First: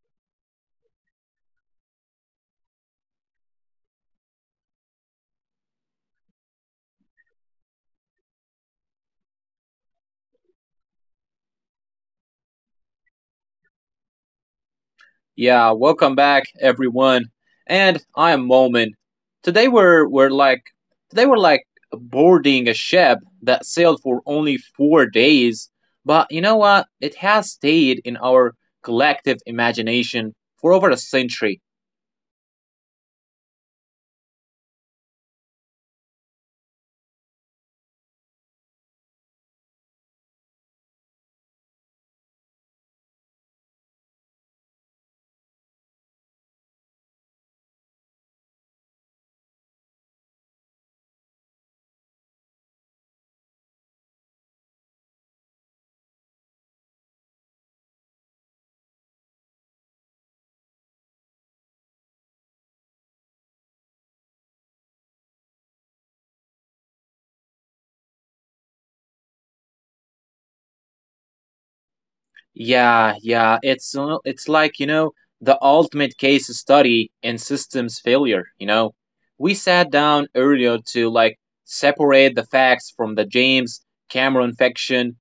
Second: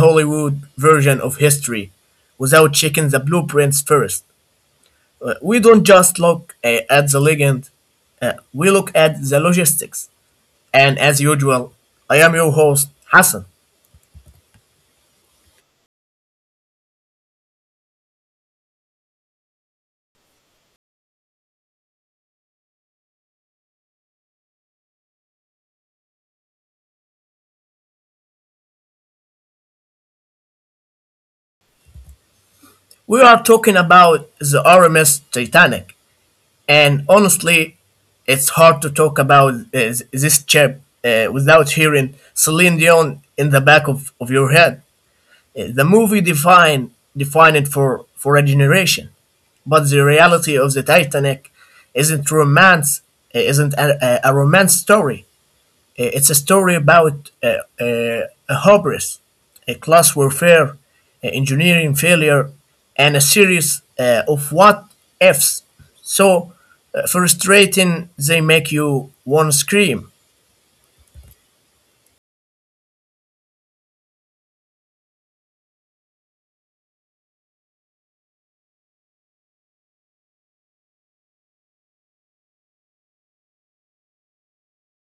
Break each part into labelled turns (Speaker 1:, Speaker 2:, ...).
Speaker 1: Hollywood version of history without checking the blueprints first. We don't just look at the legend, we look at the logistics. And as usual, I am your host, Hassan.
Speaker 2: Yeah, welcome back everyone. And I am Momin. Today we're like today we're like boarding a ship that sailed for only 4 days, but you know what? It has stayed in our collective imagination for over a century.
Speaker 1: We are talking about the RMS Titanic, and honestly, it's hard to talk about this chip without hearing Celine Dion in the back of your head. The movie defined it for a generation. But the reality of the Titanic isn't romance, isn't a romance story. It's a story about uh, a hubris, a class warfare, a engineering failure, and a series of what ifs. So frustrating they make you want to scream.
Speaker 2: Yeah, yeah, it's it's like, you know, the ultimate case study in systems failure. We sat down earlier to like separate the facts from the James Cameron fiction,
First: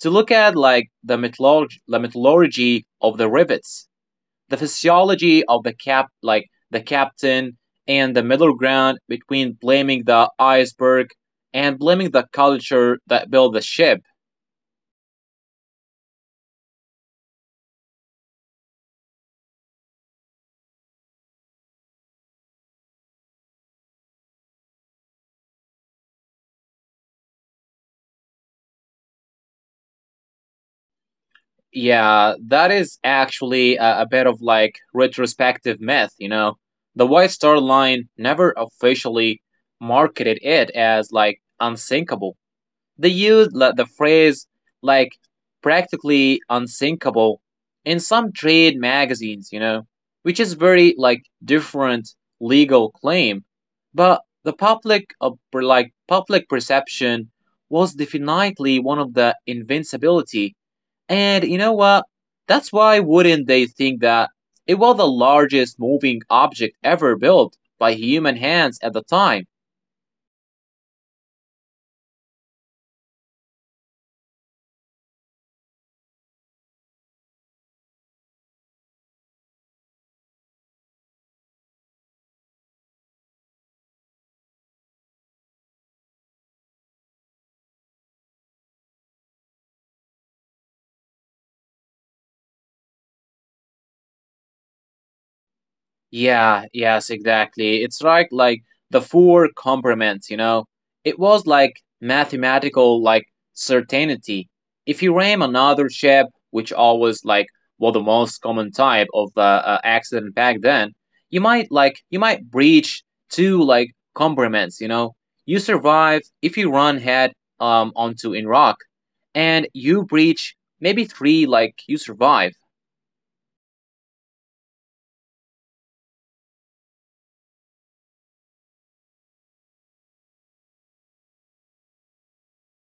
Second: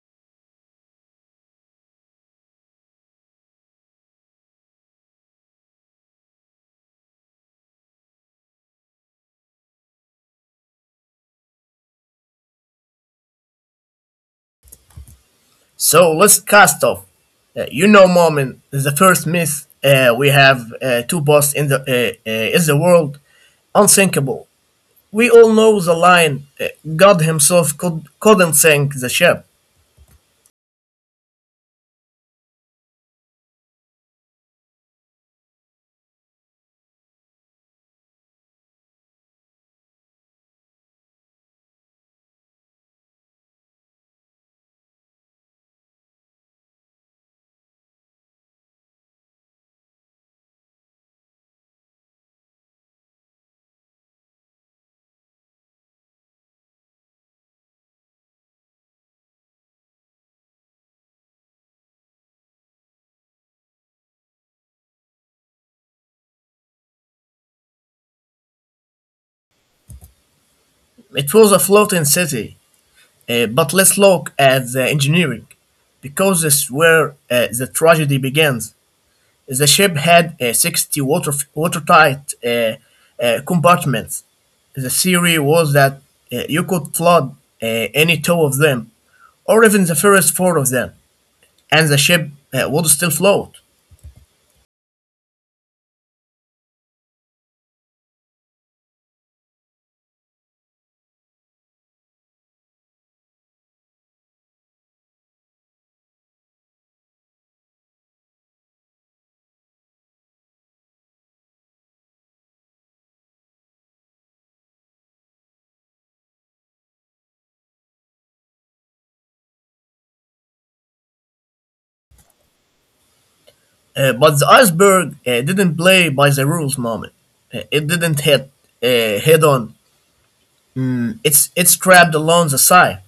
Speaker 2: to look at like the mythology of the rivets, the physiology of the cap like the captain and the middle ground between blaming the iceberg and blaming the culture that built the ship.
Speaker 1: So let's cast off. Moment, the first myth we have two boss in the is the world unsinkable. We all know the line God Himself couldn't sink the ship.
Speaker 2: Yeah, that is actually a bit of like retrospective myth, you know. The White Star Line never officially marketed it as like unsinkable. They used like the phrase like practically unsinkable in some trade magazines, you know, which is very like different legal claim. But the public of like public perception was definitely one of the invincibility, and you know what? That's why wouldn't they think that it was the largest moving object ever built by human hands at the time?
Speaker 1: It was a floating city. But let's look at the engineering, because this is where the tragedy begins. The ship had 60 water, watertight compartments. The theory was that you could flood any two of them, or even the first four of them, and the ship would still float.
Speaker 2: Yeah, yes, exactly. It's right, like the four complements, you know. It was like mathematical, like certainty. If you ram another ship, which always like was the most common type of accident back then, you might breach two like complements, you know. You survive if you run head onto in rock, and you breach maybe three like you survive.
Speaker 1: But the iceberg didn't play by the rules, moment. It didn't hit head on. It's trapped along the side.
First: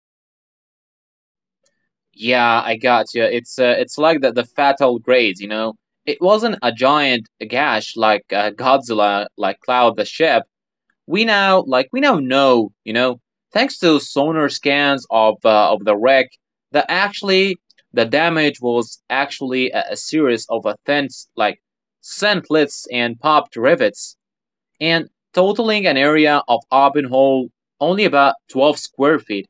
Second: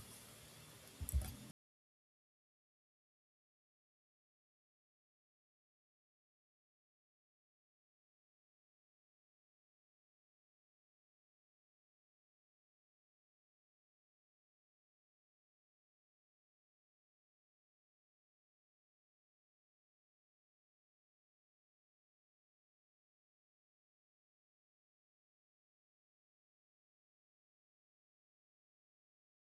Speaker 2: Yeah, I got you. It's like the fatal grades, you know. It wasn't a giant gash like Godzilla, like Cloud the ship. We now know, you know, thanks to sonar scans of the wreck, that actually the damage was actually a series of thin like scintlets and popped rivets and totaling an area of open hole only about 12 square feet,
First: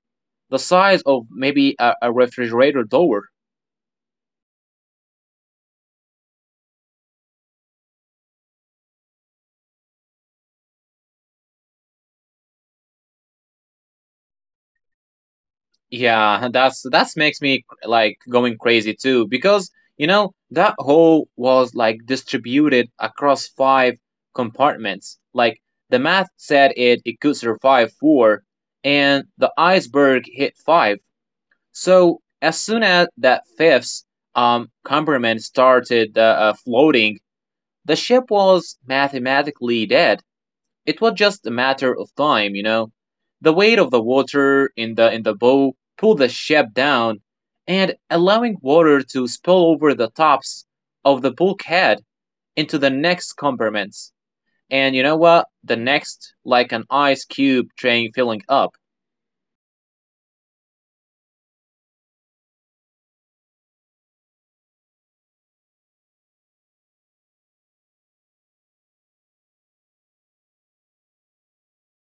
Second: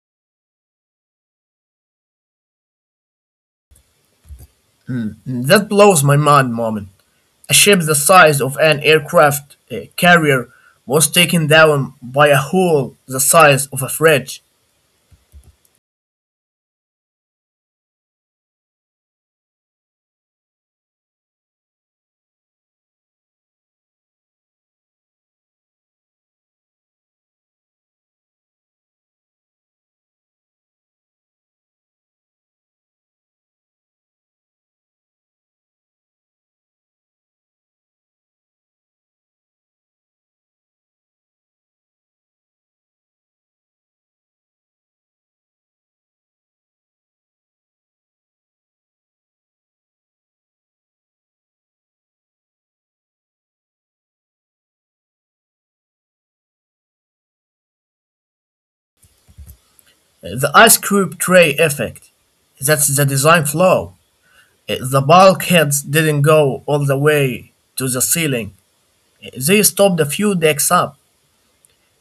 Speaker 2: the size of maybe a refrigerator door.
Speaker 1: That blows my mind, Moment. A ship the size of an aircraft carrier was taken down by a hole the size of a fridge.
Speaker 2: Yeah, that's makes me like going crazy too because you know that hole was like distributed across five compartments. Like the math said it could survive four and the iceberg hit five. So as soon as that fifth compartment started floating, the ship was mathematically dead. It was just a matter of time, you know. The weight of the water in the bow pulled the ship down, and allowing water to spill over the tops of the bulkhead into the next compartments. And you know what? The next, like an ice cube train filling up.
Speaker 1: The ice cube tray effect. That's the design flaw. The bulkheads didn't go all the way to the ceiling. They stopped a few decks up.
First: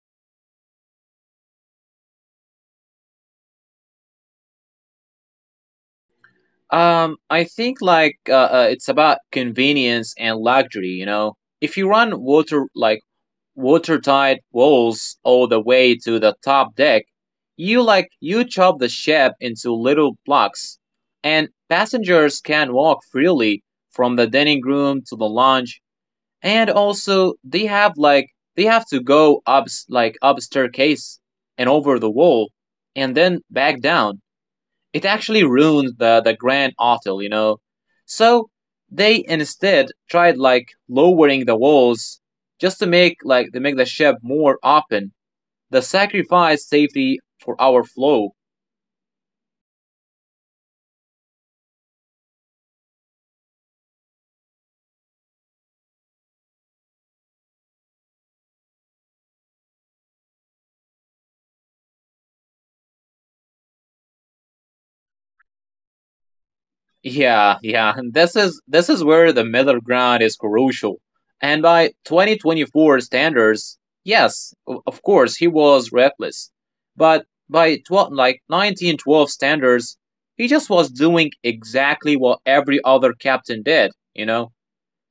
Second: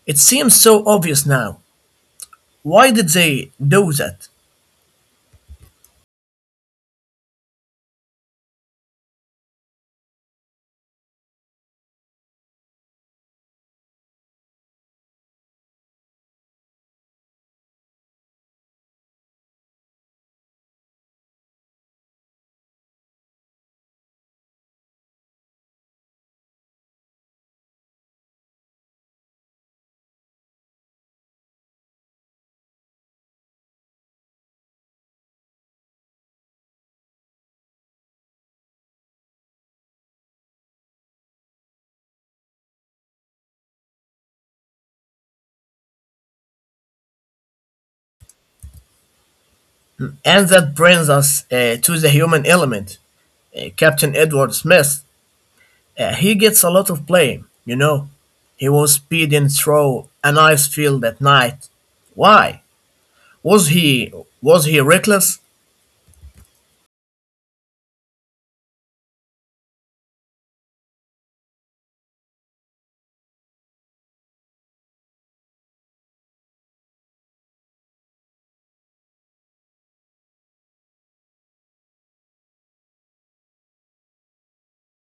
Speaker 1: It seems so obvious now. Why did they do that?
Speaker 2: I think it's about convenience and luxury. You know, if you run water like watertight walls all the way to the top deck, you chop the ship into little blocks, and passengers can walk freely from the dining room to the lounge, and also they have to go up like up staircase and over the wall and then back down. It actually ruined the grand hotel, you know. So they instead tried like lowering the walls just to make the ship more open. The sacrifice safety for our flow.
Speaker 1: And that brings us to the human element. Captain Edward Smith. He gets a lot of blame, you know. He was speeding through an ice field at night. Why? Was he was he reckless?
Speaker 2: Yeah, yeah. and This is where the middle ground is crucial. And by 2024 standards, yes, of course he was reckless. But by 12, like 1912 standards, he just was doing exactly what every other captain did, you know.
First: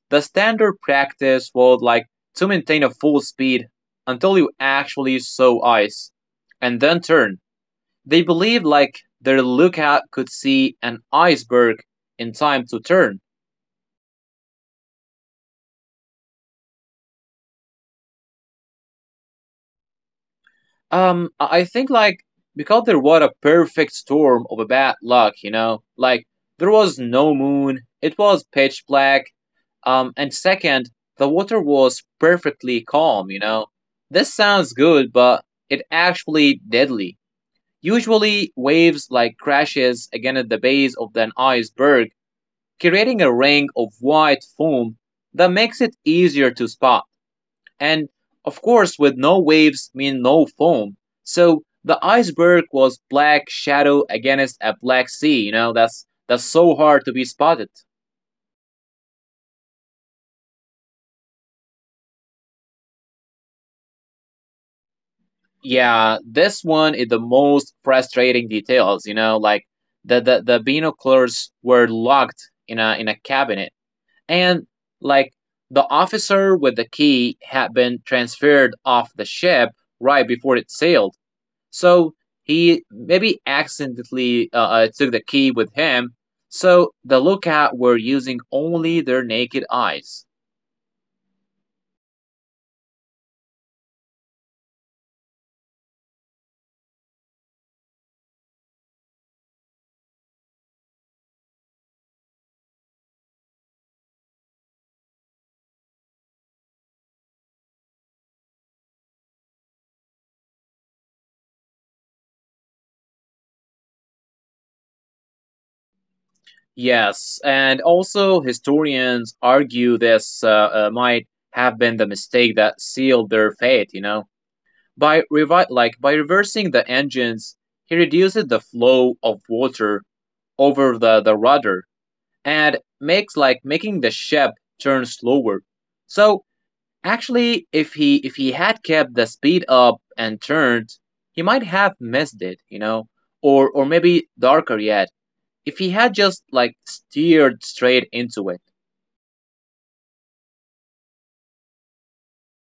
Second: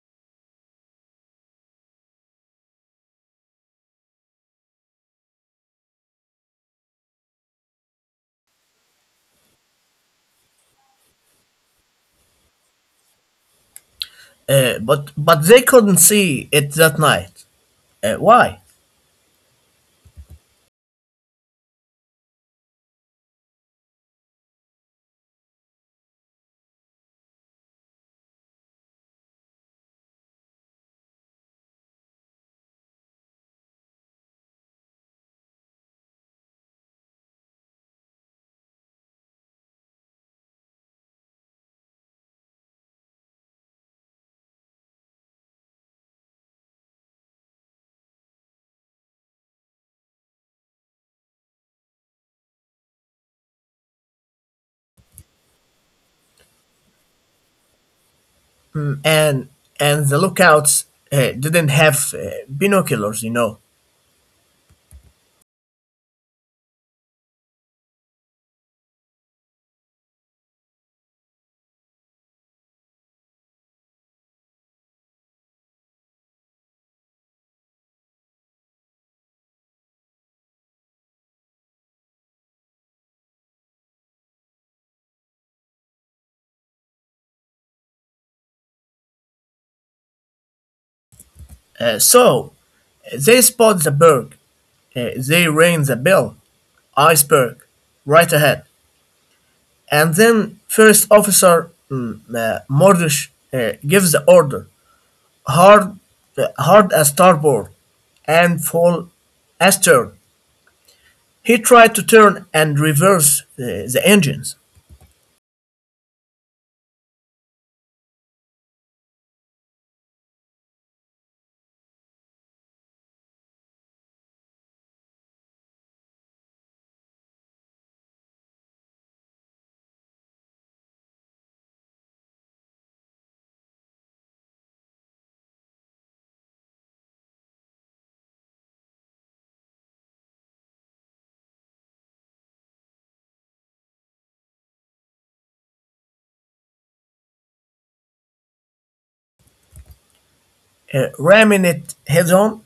Speaker 2: The standard practice was like to maintain a full speed until you actually saw ice and then turn. They believed like their lookout could see an iceberg in time to turn.
Speaker 1: But they couldn't see it that night. Why?
Speaker 2: I think like because there was a perfect storm of a bad luck, you know, like there was no moon, it was pitch black, and second, the water was perfectly calm, you know. This sounds good, but it actually deadly. Usually, waves like crashes against the base of an iceberg, creating a ring of white foam that makes it easier to spot. And of course, with no waves mean no foam. So the iceberg was black shadow against a black sea, you know, that's so hard to be spotted.
Speaker 1: And the lookouts didn't have binoculars, you know.
Speaker 2: Yeah, this one is the most frustrating details, you know, like the binoculars were locked in a cabinet. And like the officer with the key had been transferred off the ship right before it sailed. So he maybe accidentally took the key with him. So the lookout were using only their naked eyes.
Speaker 1: So they spot the berg. They ring the bell. Iceberg, right ahead. And then first officer Mordish gives the order. hard hard starboard and full astern. He tried to turn and reverse the engines,
Speaker 2: Yes, and also historians argue this might have been the mistake that sealed their fate. You know, by revi- like by reversing the engines, he reduced the flow of water over the rudder and makes like making the ship turn slower. So actually if he had kept the speed up and turned, he might have missed it, you know? Or maybe darker yet, if he had just like steered straight into it.
Speaker 1: ramming it head on.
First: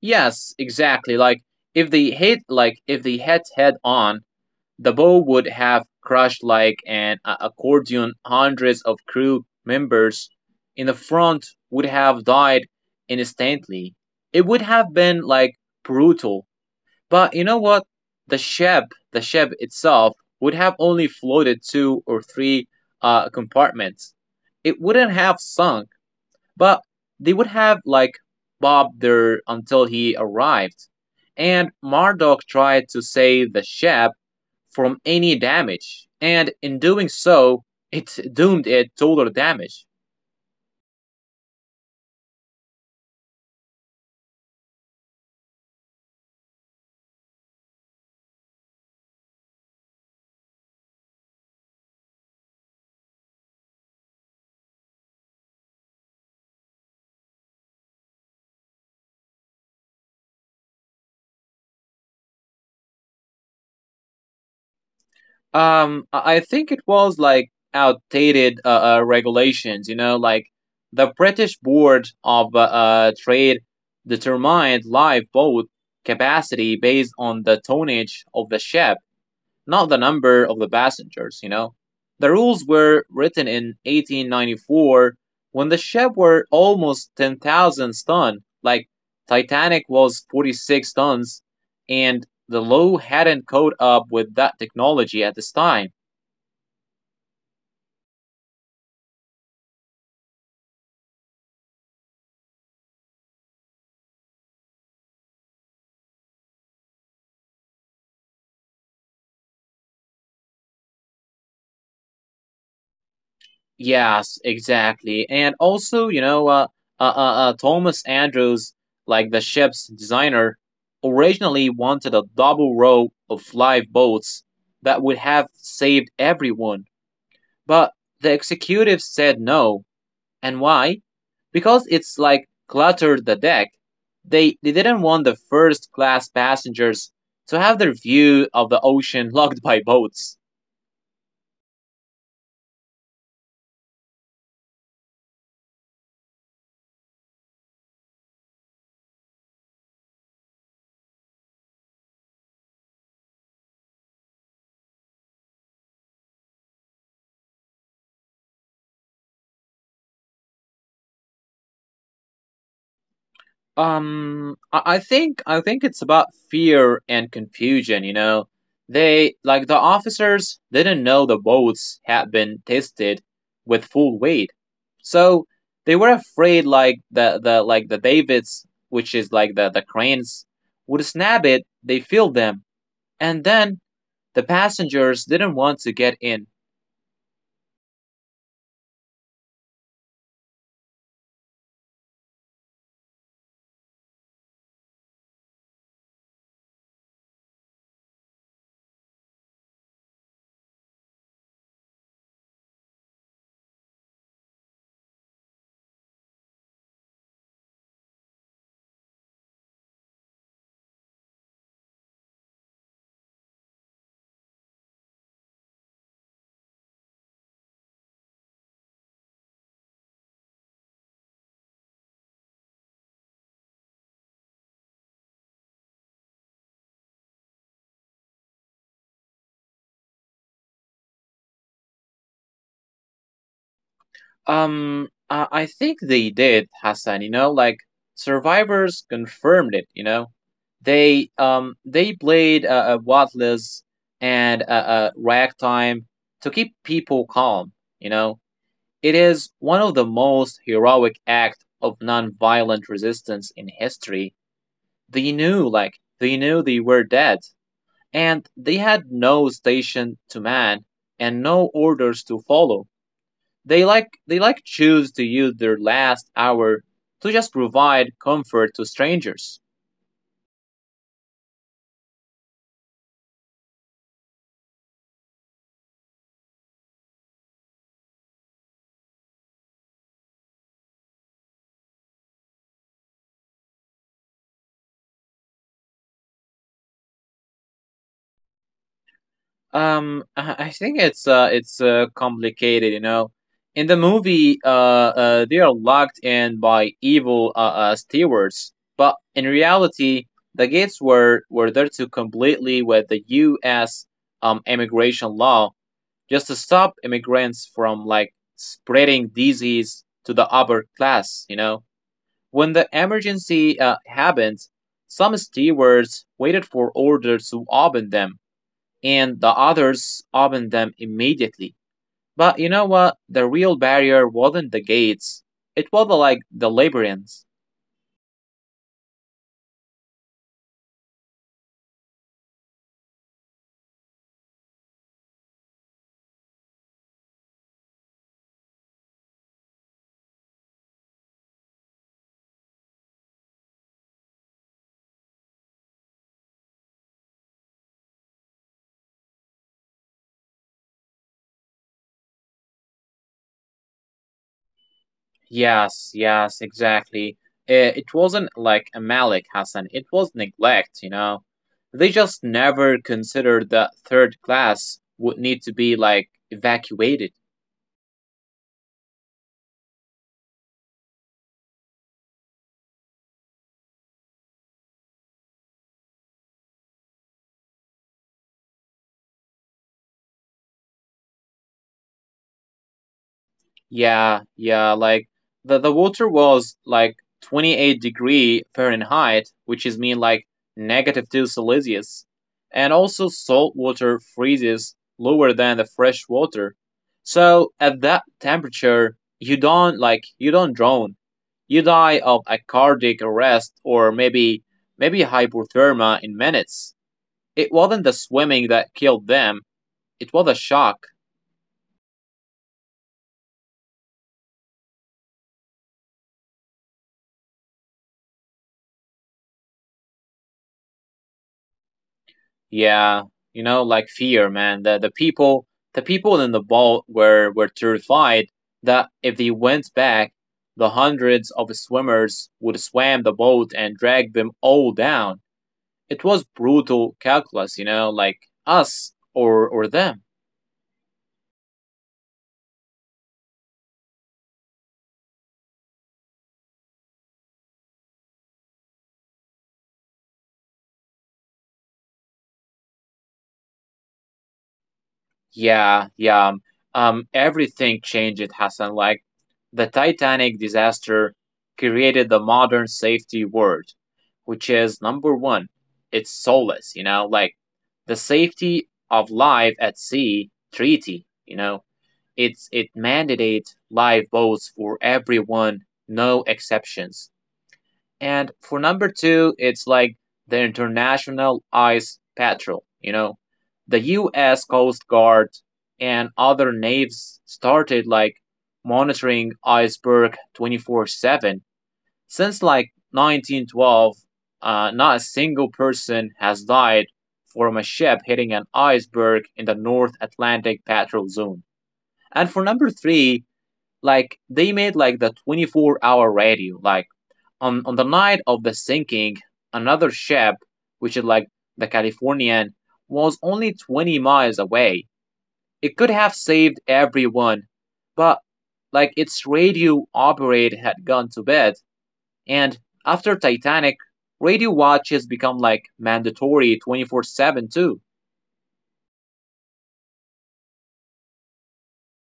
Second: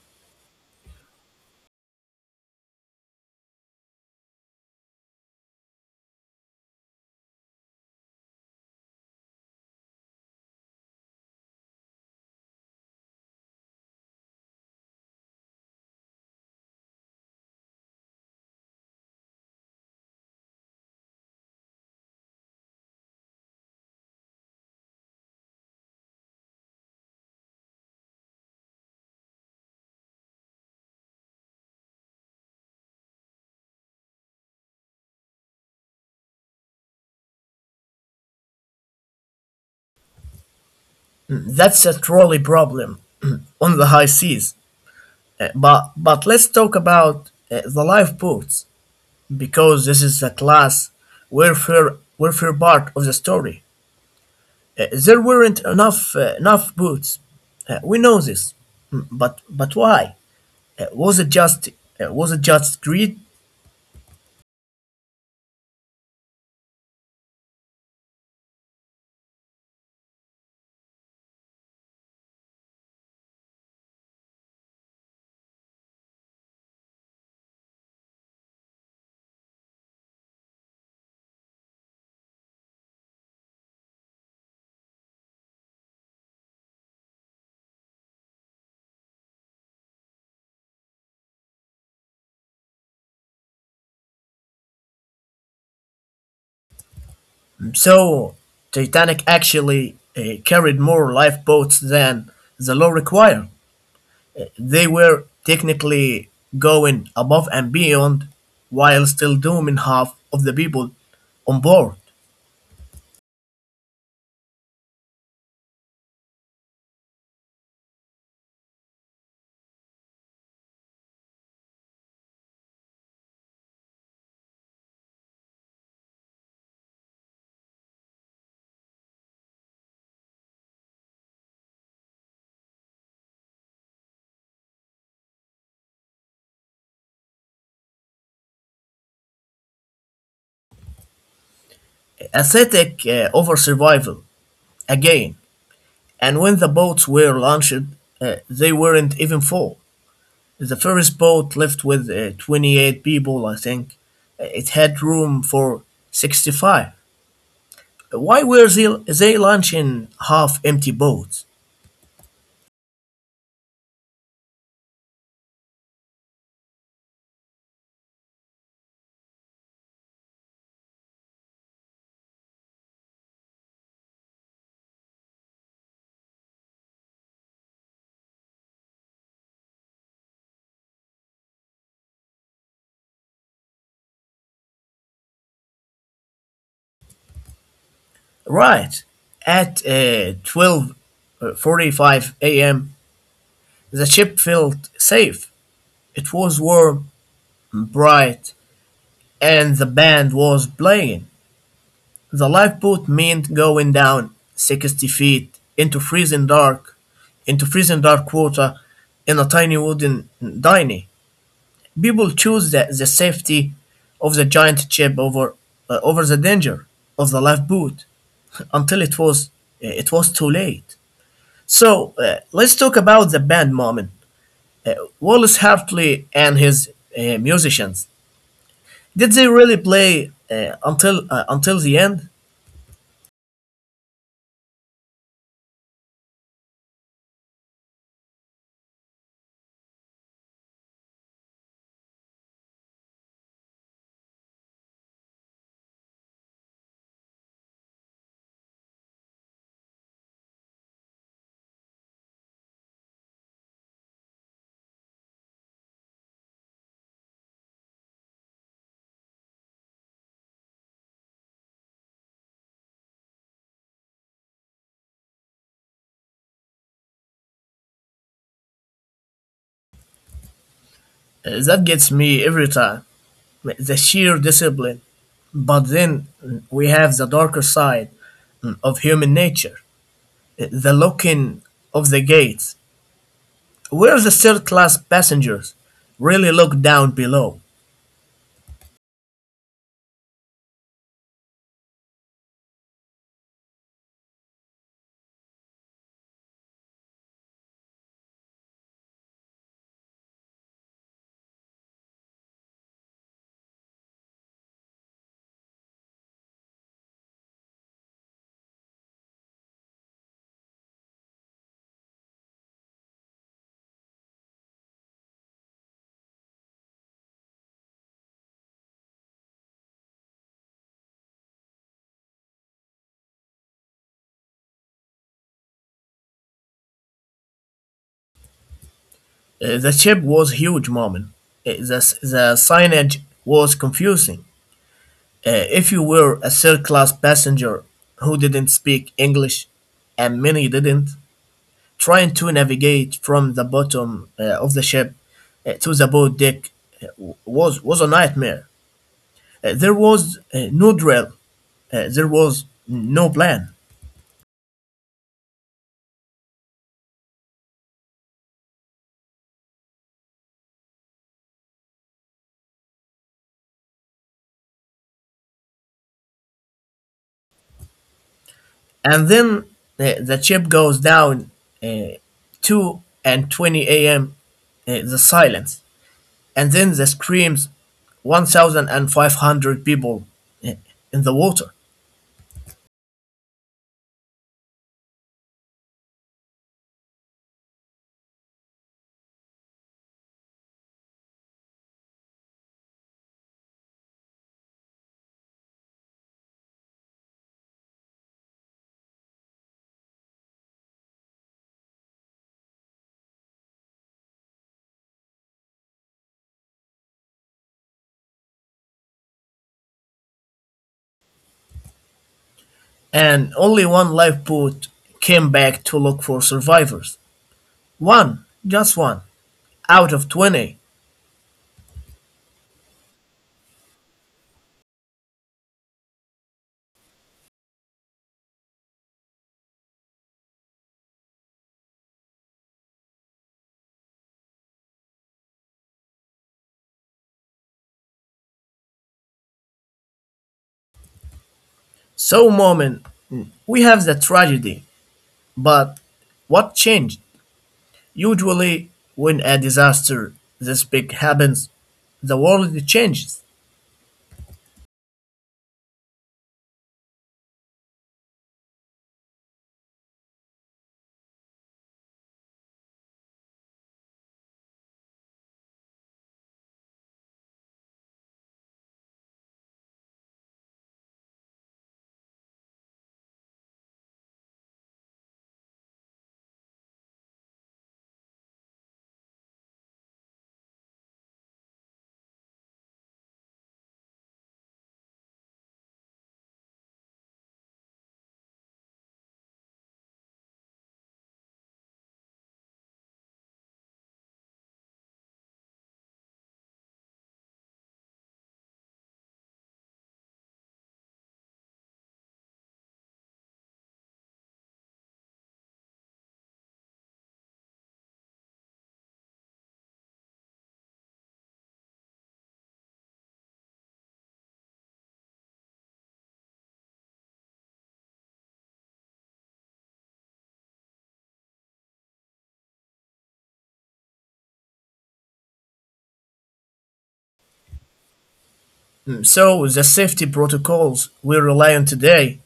Speaker 2: Yes, exactly. Like if they hit head on, the bow would have crashed like an accordion. Hundreds of crew members in the front would have died instantly. It would have been like brutal. But you know what? The ship, the ship itself would have only floated two or three compartments. It wouldn't have sunk, but they would have like bobbed there until he arrived. And Marduk tried to save the ship from any damage, and in doing so, it doomed it total damage.
Speaker 1: That's a trolley problem on the high seas. But let's talk about the lifeboats, because this is the class warfare part of the story. There weren't enough boats. We know this. But why? It was it just it was it just greed?
Speaker 2: I think it was like outdated regulations, you know, like the British Board of Trade determined live boat capacity based on the tonnage of the ship, not the number of the passengers, you know. The rules were written in 1894 when the ship were almost 10,000 tons. Like Titanic was 46 tons, and the law hadn't caught up with that technology at this time.
Speaker 1: So Titanic actually carried more lifeboats than the law required. They were technically going above and beyond while still dooming half of the people on board.
Speaker 2: Yes, exactly. And also, you know, uh, uh, Thomas Andrews, like the ship's designer, originally wanted a double row of live boats that would have saved everyone. But the executive said no. And why? Because it's like cluttered the deck. They didn't want the first class passengers to have their view of the ocean locked by boats.
Speaker 1: Aesthetic over survival again. And when the boats were launched, they weren't even full. The first boat left with 28 people, I think. It had room for 65. Why were they launching half-empty boats?
Speaker 2: I think it's about fear and confusion. You know, the officers didn't know the boats had been tested with full weight, so they were afraid like the Davids, which is like the cranes, would snap it. They filled them, and then the passengers didn't want to get in.
Speaker 1: Right at 12:45 a.m., the ship felt safe. It was warm, and bright, and the band was playing. The lifeboat meant going down 60 feet into freezing dark water in a tiny wooden dinghy. People chose the safety of the giant ship over over the danger of the lifeboat, until it was it was too late. So let's talk about the band, moment. Wallace Hartley and his musicians. Did they really play until the end?
Speaker 2: I think they did, Hassan. You know, like survivors confirmed it. You know, they played Wattless and Ragtime to keep people calm. You know, it is one of the most heroic act of nonviolent resistance in history. They knew, like they knew they were dead, and they had no station to man and no orders to follow. They like choose to use their last hour to just provide comfort to strangers.
Speaker 1: That gets me every time. The sheer discipline. But then we have the darker side of human nature. The locking of the gates, where the third class passengers really look down below.
Speaker 2: I think It's complicated, you know. In the movie, they are locked in by evil stewards, but in reality, the gates were there to completely with the U.S. Immigration law just to stop immigrants from like spreading disease to the upper class, you know. When the emergency happened, some stewards waited for orders to open them, and the others opened them immediately. But you know what? The real barrier wasn't the gates, it was like the labyrinth.
Speaker 1: The ship was huge, Mom. The, the signage was confusing. If you were a third class passenger who didn't speak English, and many didn't, trying to navigate from the bottom of the ship to the boat deck uh, was a nightmare. There was no drill, there was no plan.
Speaker 2: Yes, yes, exactly. It wasn't like a Malik Hassan, it was neglect, you know? They just never considered that third class would need to be like evacuated.
Speaker 1: And then the ship goes down uh, 2 and 20 a.m., the silence, and then the screams. 1,500 people in the water,
Speaker 2: Yeah, yeah, like the water was like 28-degree Fahrenheit, which is mean like negative 2 Celsius. And also salt water freezes lower than the fresh water. So at that temperature, you don't drown. You die of a cardiac arrest or maybe hypothermia in minutes. It wasn't the swimming that killed them, it was a shock.
Speaker 1: and only one lifeboat came back to look for survivors. One, just one, out of 20.
Speaker 2: Yeah, you know, like fear, man. The people in the boat were terrified that if they went back, the hundreds of swimmers would swim the boat and drag them all down. It was brutal calculus, you know, like us or them.
Speaker 1: So, moment, we have the tragedy, but what changed? Usually, when a disaster this big happens, the world changes.
Speaker 2: Yeah, yeah. Everything changed, Hassan. Like the Titanic disaster created the modern safety word, which is number one, it's soulless, you know, like the safety of life at sea treaty, you know, it's it mandates lifeboats for everyone, no exceptions. And for number two, it's like the International Ice Patrol, you know. The US Coast Guard and other navies started like monitoring iceberg 24/7 since like 1912. Not a single person has died from a ship hitting an iceberg in the North Atlantic patrol zone. And for number three, they made like the 24-hour radio, like on the night of the sinking, another ship, which is like the Californian, was only 20 miles away. It could have saved everyone, but like its radio operator had gone to bed, and after Titanic, radio watches become like mandatory 24/7 too.
Speaker 1: So, the safety protocols we rely on today,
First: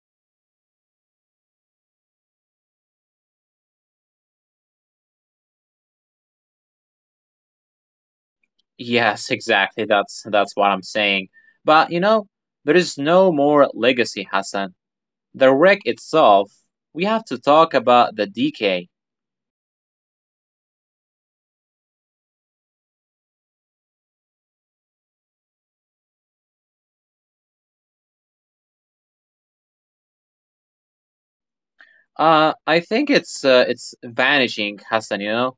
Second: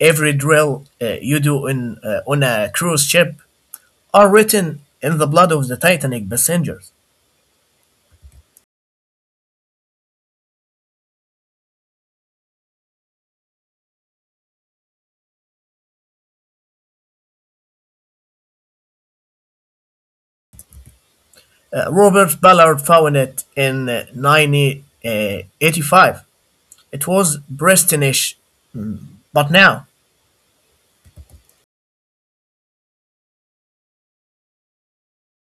Speaker 1: every drill you do on a cruise ship, are written in the blood of the Titanic passengers.
Speaker 2: Yes, exactly. That's what I'm saying. But you know, there is no more legacy, Hassan. The wreck itself, we have to talk about the decay.
Speaker 1: Robert Ballard found it in 1985. It was Bristolish, but now
Speaker 2: I think it's vanishing, Hassan. You know,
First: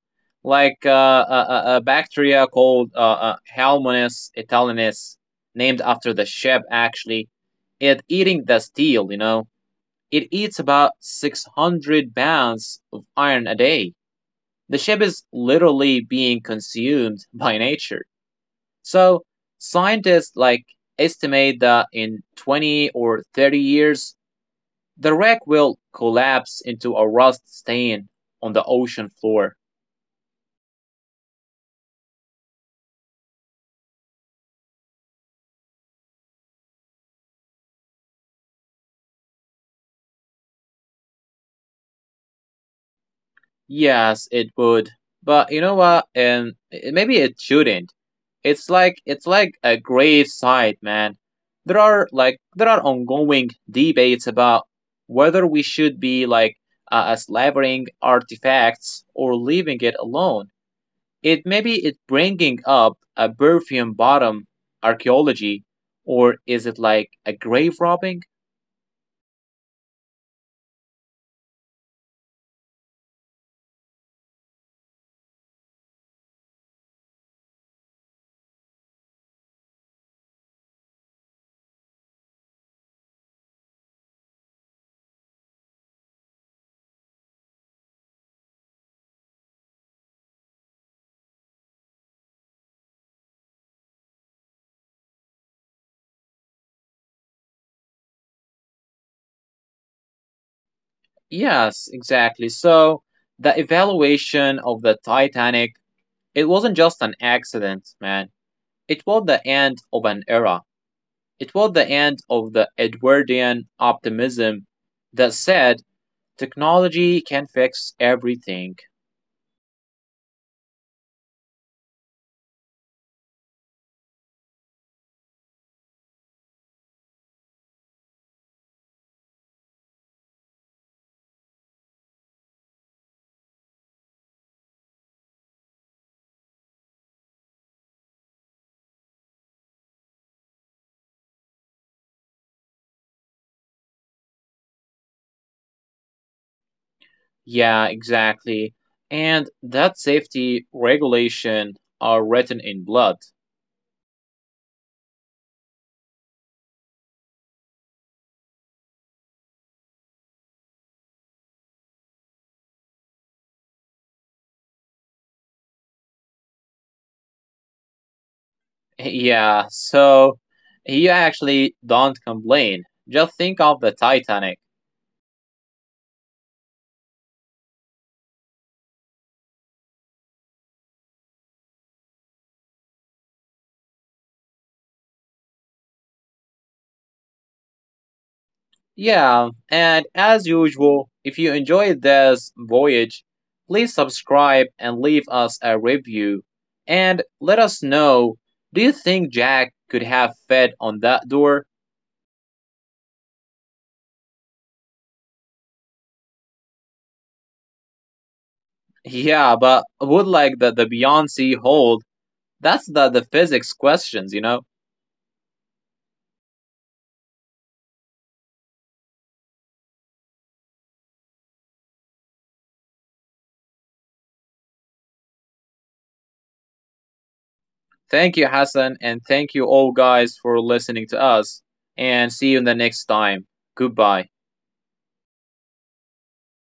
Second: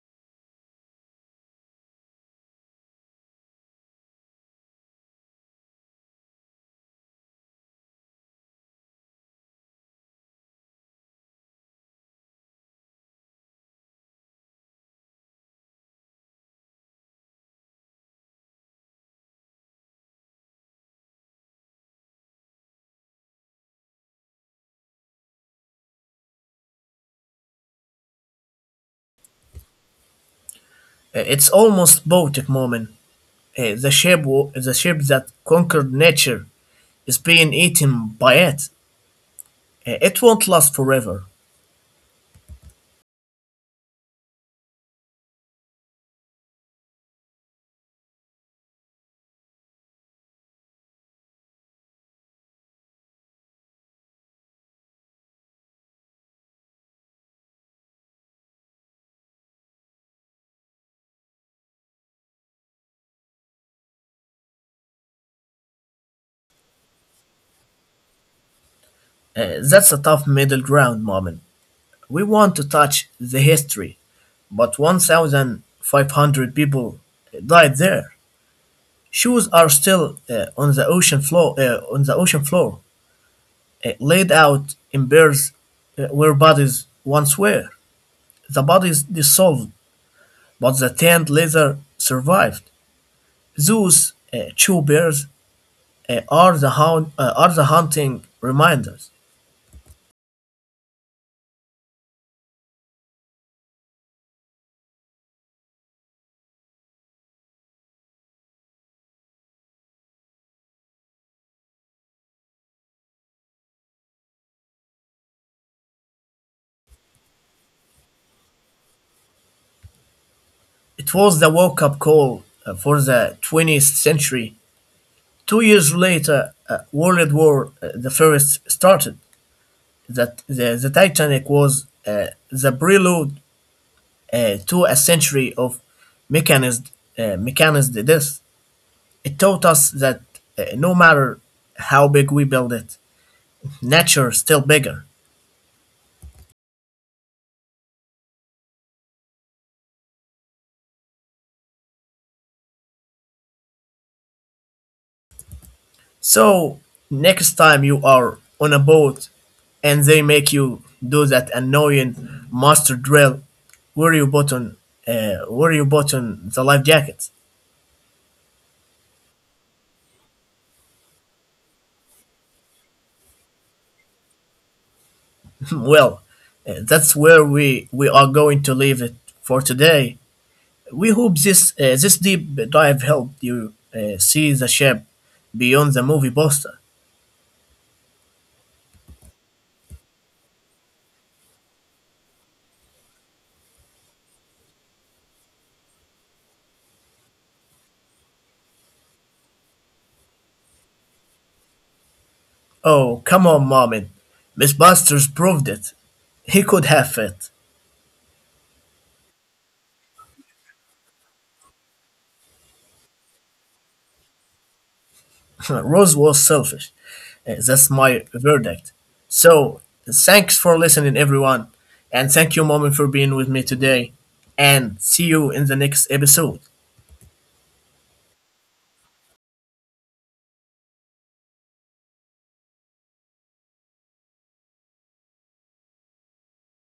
Speaker 2: like a bacteria called Helminths italianus, named after the ship. Actually, it eating the steel. You know, it eats about 600 pounds of iron a day. The ship is literally being consumed by nature. So scientists like estimate that in 20 or 30 years, the wreck will collapse into a rust stain on the ocean floor.
Speaker 1: it's almost Baltic, moment. The ship, the ship that conquered nature, is being eaten by it. It won't last forever.
Speaker 2: Yes, it would. But you know what? And maybe it shouldn't. It's like a grave site, man. There are ongoing debates about whether we should be like slavering artifacts or leaving it alone. It maybe it's bringing up a Burfian bottom archaeology, or is it like a grave robbing?
Speaker 1: That's a tough middle ground moment. We want to touch the history, but 1,500 people died there. Shoes are still on the ocean floor, laid out in bears where bodies once were. The bodies dissolved, but the tanned leather survived. Those two bears are the hunting reminders.
Speaker 2: Yes, exactly. So the evaluation of the Titanic, it wasn't just an accident, man. It was the end of an era. It was the end of the Edwardian optimism that said technology can fix everything.
Speaker 1: It was the wake-up call for the 20th century. 2 years later, World War the First started. That the Titanic was the prelude to a century of mechanized, mechanized death. It taught us that no matter how big we build it, nature is still bigger.
Speaker 2: Yeah, exactly. And that safety regulation are written in blood.
Speaker 1: So, next time you are on a boat and they make you do that annoying master drill where you button the life jackets.
Speaker 2: Yeah, so you actually don't complain. Just think of the Titanic.
Speaker 1: Well, that's where we are going to leave it for today. We hope this this deep dive helped you see the shape beyond the movie poster.
Speaker 2: Yeah, and as usual, if you enjoyed this voyage, please subscribe and leave us a review. And let us know, do you think Jack could have fit on that door?
Speaker 1: Oh, come on, Marvin. Miss Busters proved it. He could have it.
Speaker 2: Yeah, but would like the Beyonce hold? That's the physics questions, you know?
Speaker 1: Rose was selfish. That's my verdict. So, thanks for listening, everyone. And thank you, Marvin, for being with me today. And see you in the next episode.
Speaker 2: Thank you, Hassan, and thank you all guys for listening to us. And see you in the next time. Goodbye.